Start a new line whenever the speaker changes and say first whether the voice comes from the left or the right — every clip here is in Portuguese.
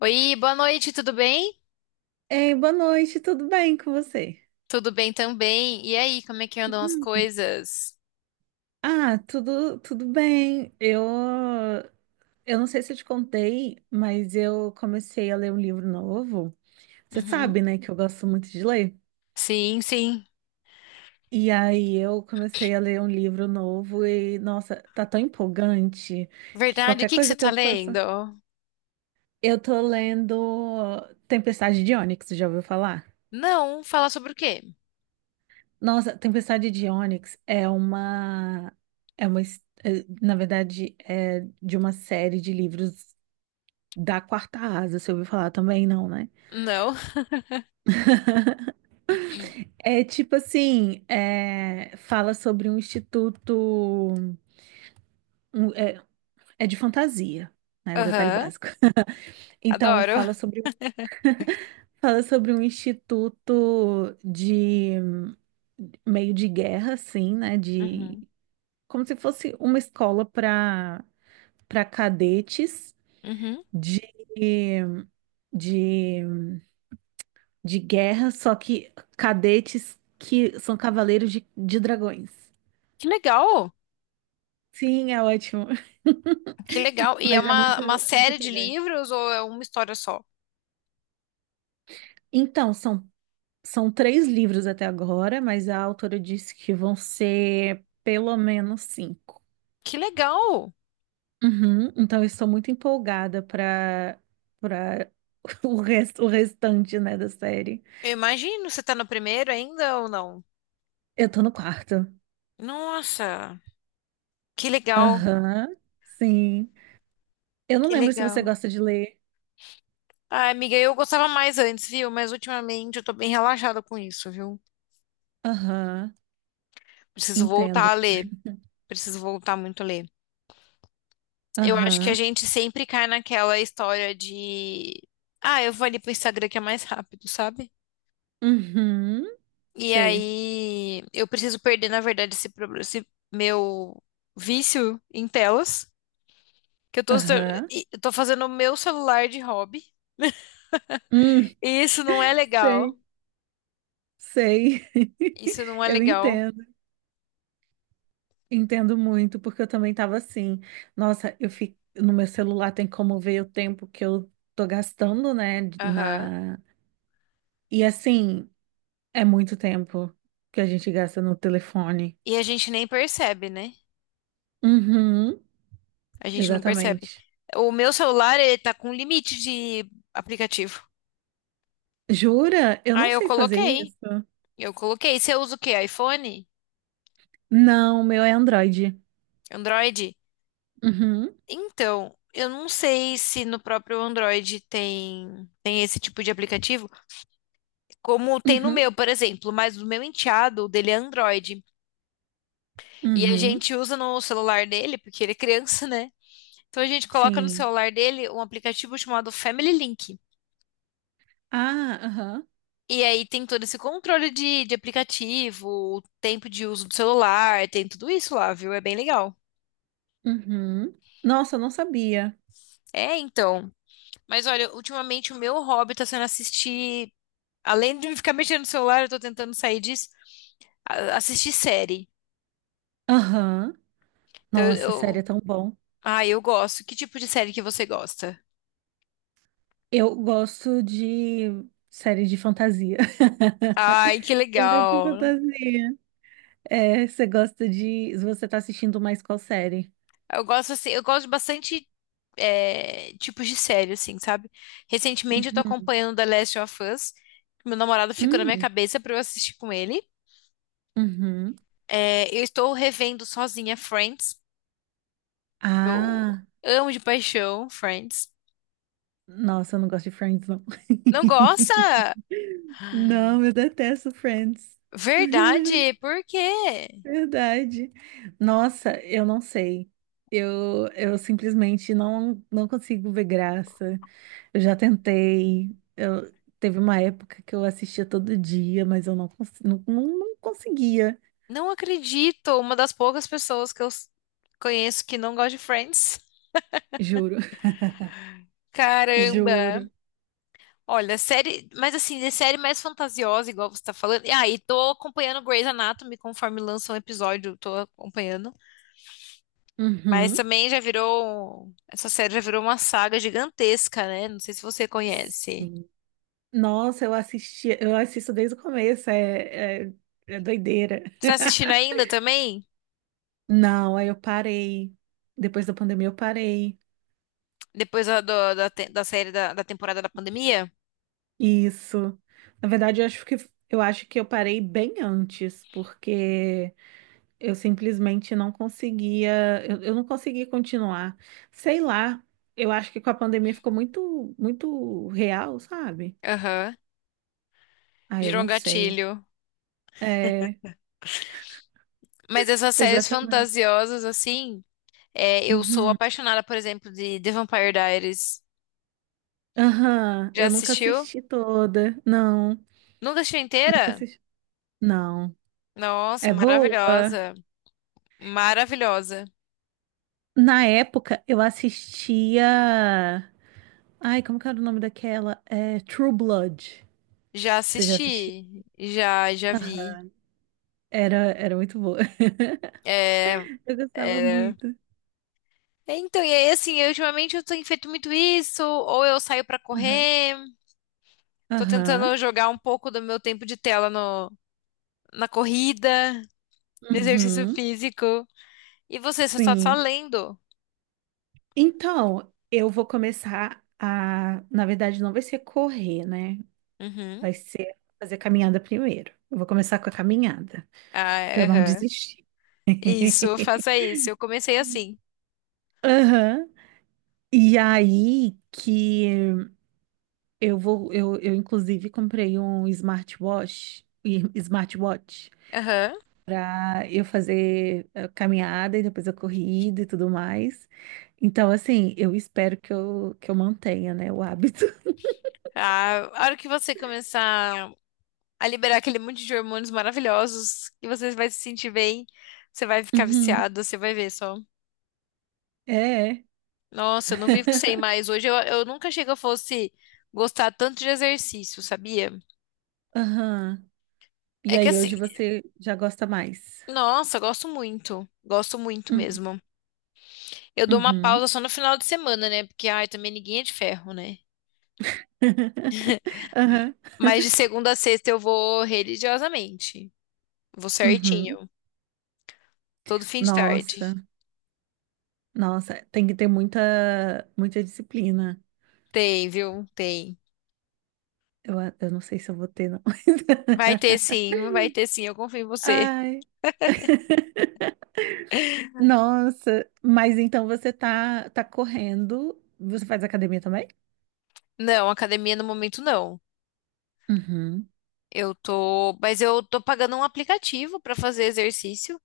left: Oi, boa noite, tudo bem?
right: Ei, boa noite, tudo bem com você?
left: Tudo bem também. E aí, como é que andam as
right: Hum.
left: coisas?
right: Ah, tudo bem. Eu não sei se eu te contei, mas eu comecei a ler um livro novo. Você
left: Uhum.
right: sabe, né, que eu gosto muito de ler.
left: Sim, sim.
right: E aí eu comecei a ler um livro novo e, nossa, tá tão empolgante que
left: Verdade, o
right: qualquer
left: que que você
right: coisa que
left: tá
right: eu
left: lendo?
right: faça. Eu tô lendo Tempestade de Ônix, já ouviu falar?
left: Não, fala sobre o quê?
right: Nossa, Tempestade de Ônix é, na verdade, é de uma série de livros da Quarta Asa, você ouviu falar também, não, né?
left: Não.
right: É tipo assim, é, fala sobre um instituto, um- é, é de fantasia, né? O detalhe
left: Aham,
right: básico. Então,
left: adoro.
right: fala sobre um instituto de meio de guerra, assim, né? De
left: Uhum.
right: como se fosse uma escola para cadetes
left: Uhum.
right: de, de, de guerra, só que cadetes que são cavaleiros de dragões.
left: Que legal.
right: Sim, é ótimo.
left: Que legal. E é
right: Mas é
left: uma,
right: muito,
left: uma
right: é muito
left: série de
right: empolgante.
left: livros ou é uma história só?
right: Então, são três livros até agora, mas a autora disse que vão ser pelo menos cinco.
left: Que legal.
right: Uhum, então, eu estou muito empolgada para para o restante, né, da série.
left: Eu imagino, você tá no primeiro ainda ou não?
right: Eu tô no quarto.
left: Nossa, que legal.
right: Aham, sim. Eu não
left: Que
right: lembro se você
left: legal.
right: gosta de ler.
left: Ai, amiga, eu gostava mais antes, viu? Mas ultimamente eu tô bem relaxada com isso, viu?
right: Aham,
left: Preciso voltar
right: entendo.
left: a ler. Preciso voltar muito a ler. Eu acho que a
right: Aham,
left: gente sempre cai naquela história de. Ah, eu vou ali pro Instagram que é mais rápido, sabe?
right: uhum,
left: E
right: sei.
left: aí eu preciso perder, na verdade, esse meu vício em telas. Que eu tô,
right: Aham,
left: eu tô fazendo o meu celular de hobby.
right: hum,
left: E isso não é legal.
right: sei, sei.
left: Isso não é
right: Eu
left: legal.
right: entendo, entendo muito, porque eu também estava assim. Nossa, eu fico no meu celular tem como ver o tempo que eu tô gastando, né,
left: Aham.
right: na. E assim, é muito tempo que a gente gasta no telefone.
left: E a gente nem percebe, né?
right: Uhum,
left: A gente não percebe.
right: exatamente.
left: O meu celular, ele tá com limite de aplicativo.
right: Jura? Eu não
left: Aí eu
right: sei fazer
left: coloquei.
right: isso.
left: Eu coloquei. Você usa o quê? iPhone?
right: Não, o meu é Android.
left: Android?
right: Uhum.
left: Então, eu não sei se no próprio Android tem esse tipo de aplicativo, como tem no
right: Uhum.
left: meu, por exemplo, mas o meu enteado, o dele é Android. E a
right: Uhum,
left: gente usa no celular dele, porque ele é criança, né? Então a gente coloca no
right: sim.
left: celular dele um aplicativo chamado Family Link.
right: Ah, aham.
left: E aí tem todo esse controle de aplicativo, o tempo de uso do celular, tem tudo isso lá, viu? É bem legal.
right: Uhum. Nossa, eu não sabia.
left: É, então. Mas olha, ultimamente o meu hobby tá sendo assistir. Além de ficar mexendo no celular, eu tô tentando sair disso, assistir série.
right: Aham.
left: Então eu.
right: Nossa, série é
left: eu-
right: tão bom.
left: Ah, eu gosto. Que tipo de série que você gosta?
right: Eu gosto de série de fantasia.
left: Ai, que
right: Série de
left: legal.
right: fantasia. É, você gosta de. Você tá assistindo mais qual série?
left: Eu gosto assim, eu gosto de bastante tipos de série, assim, sabe? Recentemente eu tô
right: Uhum.
left: acompanhando The Last of Us. Meu namorado ficou na minha
right: Hum.
left: cabeça pra eu assistir com ele.
right: Uhum.
left: É, eu estou revendo sozinha Friends. Eu
right: Ah,
left: amo de paixão Friends.
right: nossa, eu não gosto de Friends, não.
left: Não gosta?
right: Não, eu detesto Friends.
left: Verdade, por quê?
right: Verdade. Nossa, eu não sei. Eu simplesmente não consigo ver graça. Eu já tentei. Teve uma época que eu assistia todo dia, mas eu não conseguia.
left: Não acredito. Uma das poucas pessoas que conheço que não gosta de Friends.
right: Juro.
left: Caramba!
right: Juro.
left: Olha, série, mas assim, de série mais fantasiosa, igual você tá falando. E aí, tô acompanhando Grey's Anatomy conforme lança um episódio, tô acompanhando. Mas
right: Uhum.
left: também já virou. Essa série já virou uma saga gigantesca, né? Não sei se você conhece.
right: Sim. Nossa, eu assisto desde o começo, é doideira.
left: Você tá assistindo ainda também?
right: Não, aí eu parei. Depois da pandemia eu parei.
left: Depois da série da temporada da pandemia?
right: Isso. Na verdade, eu acho que eu parei bem antes, porque eu simplesmente não conseguia, eu não consegui continuar. Sei lá, eu acho que com a pandemia ficou muito, muito real, sabe?
left: Aham.
right: Ah, eu
left: Gerou um
right: não sei.
left: gatilho.
right: É,
left: Mas essas séries
right: exatamente.
left: fantasiosas, assim, é, eu sou
right: Uhum.
left: apaixonada, por exemplo, de The Vampire Diaries.
right: Aham,
left: Já
right: eu nunca
left: assistiu?
right: assisti toda. Não,
left: Nunca assistiu
right: nunca
left: inteira?
right: assisti. Não.
left: Nossa,
right: É boa?
left: maravilhosa. Maravilhosa.
right: Na época, eu assistia. Ai, como que era o nome daquela? É, True Blood.
left: Já
right: Você já assistiu?
left: assisti. Já, já vi.
right: Aham. Era muito boa.
left: É,
right: Eu gostava
left: é.
right: muito.
left: Então, e aí, assim, eu, ultimamente eu tenho feito muito isso, ou eu saio pra
right: Aham.
left: correr. Tô tentando
right: Aham.
left: jogar um pouco do meu tempo de tela na corrida, no exercício
right: Uhum.
left: físico. E você, você tá só
right: Sim.
left: lendo?
right: Então, eu vou começar a. Na verdade, não vai ser correr, né?
left: Uhum.
right: Vai ser fazer caminhada primeiro. Eu vou começar com a caminhada, para
left: Ah,
right: eu não
left: aham.
right: desistir.
left: Isso, faça isso. Eu comecei assim.
right: Aham. E aí que eu vou. Eu, inclusive, comprei um smartwatch. Smartwatch.
left: Aham.
right: Para eu fazer caminhada e depois a corrida e tudo mais. Então, assim, eu espero que que eu mantenha, né, o hábito.
left: Ah, a hora que você começar a liberar aquele monte de hormônios maravilhosos, que você vai se sentir bem, você vai ficar
right: Uhum.
left: viciado, você vai ver só.
right: É,
left: Nossa, eu não vivo sem mais. Hoje eu nunca achei que eu fosse gostar tanto de exercício, sabia?
right: aham. E
left: É que
right: aí,
left: assim,
right: hoje você já gosta mais.
left: nossa, gosto muito. Gosto muito
right: Uhum.
left: mesmo. Eu dou uma
right: Uhum.
left: pausa só no final de semana, né? Porque, ai, também ninguém é de ferro, né? M-
right: Aham.
left: Mas de segunda a sexta eu vou religiosamente. Vou
right: Uhum.
left: certinho. Todo fim de
right: Nossa,
left: tarde.
right: nossa, tem que ter muita, muita disciplina.
left: Tem, viu? Tem.
right: Eu não sei se eu vou ter, não.
left: Vai ter sim, vai ter sim. Eu confio em você.
right: Ai, nossa, mas então você tá correndo. Você faz academia também?
left: Não, academia no momento não.
right: Uhum.
left: Eu tô. Mas eu tô pagando um aplicativo pra fazer exercício.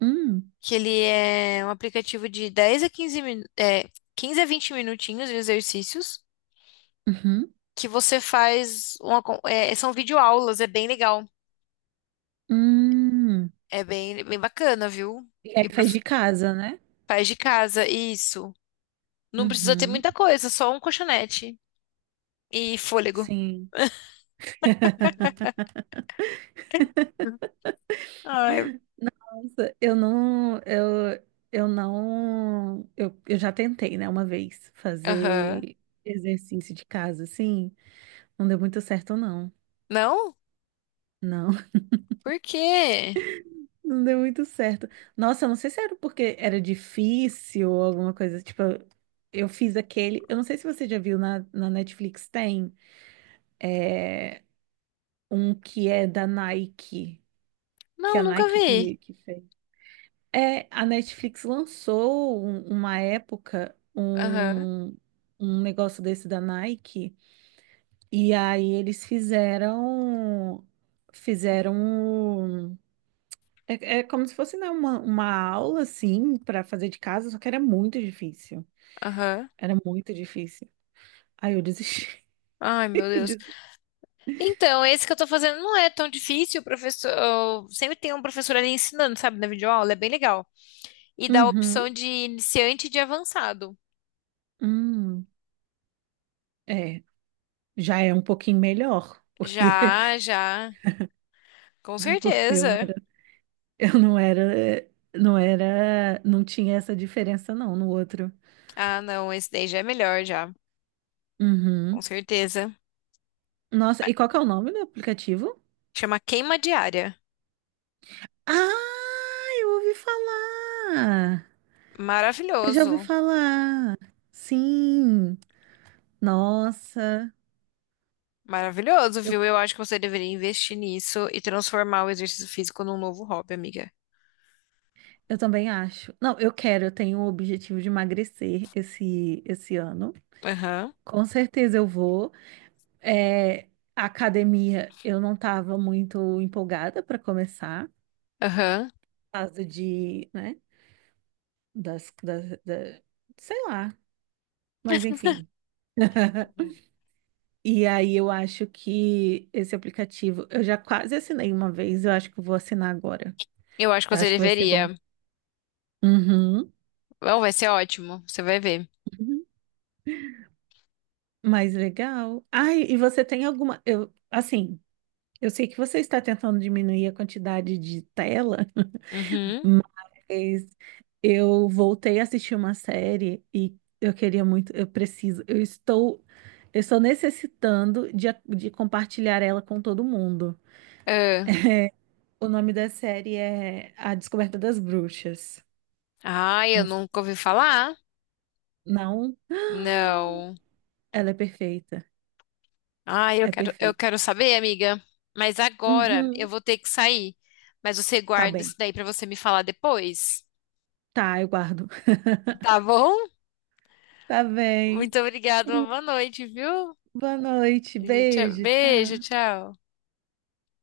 right: Hum.
left: Que ele é um aplicativo de 10 a 15, 15 a 20 minutinhos de exercícios.
right: Uhum.
left: Que você faz são videoaulas, é bem legal.
right: Hum.
left: É bem, bem bacana, viu?
right: E aí
left: E pro,
right: faz de casa, né?
left: faz de casa, isso. Não precisa ter
right: Uhum.
left: muita coisa, só um colchonete e fôlego.
right: Sim.
left: Ai,
right: Nossa, eu não, eu não, eu já tentei, né, uma vez
left: aham.
right: fazer exercício de casa, assim, não deu muito certo, não.
left: Não?
right: Não,
left: Por quê?
right: não deu muito certo. Nossa, eu não sei se era porque era difícil ou alguma coisa, tipo, eu fiz aquele, eu não sei se você já viu na Netflix, tem, é, um que é da Nike. Que
left: Não,
right: a
left: nunca
right: Nike
left: vi.
right: que fez. É, a Netflix lançou uma época
left: Aham,
right: um negócio desse da Nike e aí eles fizeram um- é como se fosse né, uma aula assim para fazer de casa, só que era muito difícil.
left: aham.
right: Era muito difícil. Aí eu desisti.
left: Ai, meu
right: Eu
left: Deus.
right: desisti.
left: Então, esse que eu tô fazendo não é tão difícil, o professor, sempre tem um professor ali ensinando, sabe, na videoaula, é bem legal. E dá a opção
right: Uhum.
left: de iniciante e de avançado.
right: Hum. É, já é um pouquinho melhor, porque,
left: Já, já. Com
right: porque
left: certeza.
right: eu não era, não tinha essa diferença não no outro.
left: Ah, não, esse daí já é melhor já. Com
right: Uhum.
left: certeza.
right: Nossa, e qual que é o nome do aplicativo?
left: Chama Queima Diária.
right: Ah, eu ouvi falar. Eu já ouvi
left: Maravilhoso.
right: falar. Sim. Nossa.
left: Maravilhoso,
right: Eu,
left: viu? Eu acho que você deveria investir nisso e transformar o exercício físico num novo hobby, amiga.
right: eu também acho. Não, eu tenho o objetivo de emagrecer esse ano.
left: Aham.
right: Com certeza eu vou. É, a academia, eu não estava muito empolgada para começar, por
left: Aham.
right: causa de, né? das, das, da- Sei lá, mas enfim. E aí eu acho que esse aplicativo, eu já quase assinei uma vez, eu acho que eu vou assinar agora.
left: Eu acho que
right: Eu
left: você
right: acho que vai ser bom.
left: deveria.
right: Uhum.
left: Bom, vai ser ótimo. Você vai ver.
right: Uhum. Mas legal. Ai, e você tem alguma, eu sei que você está tentando diminuir a quantidade de tela.
left: Uhum.
right: Mas eu voltei a assistir uma série e eu queria muito, eu preciso, eu estou necessitando de compartilhar ela com todo mundo.
left: Ah,
right: O nome da série é A Descoberta das Bruxas.
left: ai, eu
right: Não,
left: nunca ouvi falar.
right: não,
left: Não.
right: ela é perfeita.
left: Ai,
right: É
left: eu
right: perfeita.
left: quero saber, amiga. Mas agora eu
right: Uhum.
left: vou ter que sair. Mas você
right: Tá
left: guarda isso
right: bem.
left: daí pra você me falar depois.
right: Tá, eu guardo.
left: Tá bom?
right: Tá bem.
left: Muito obrigada, uma
right: Hum.
left: boa noite, viu?
right: Boa noite.
left: E tchau,
right: Beijo.
left: beijo,
right: Tchau.
left: tchau.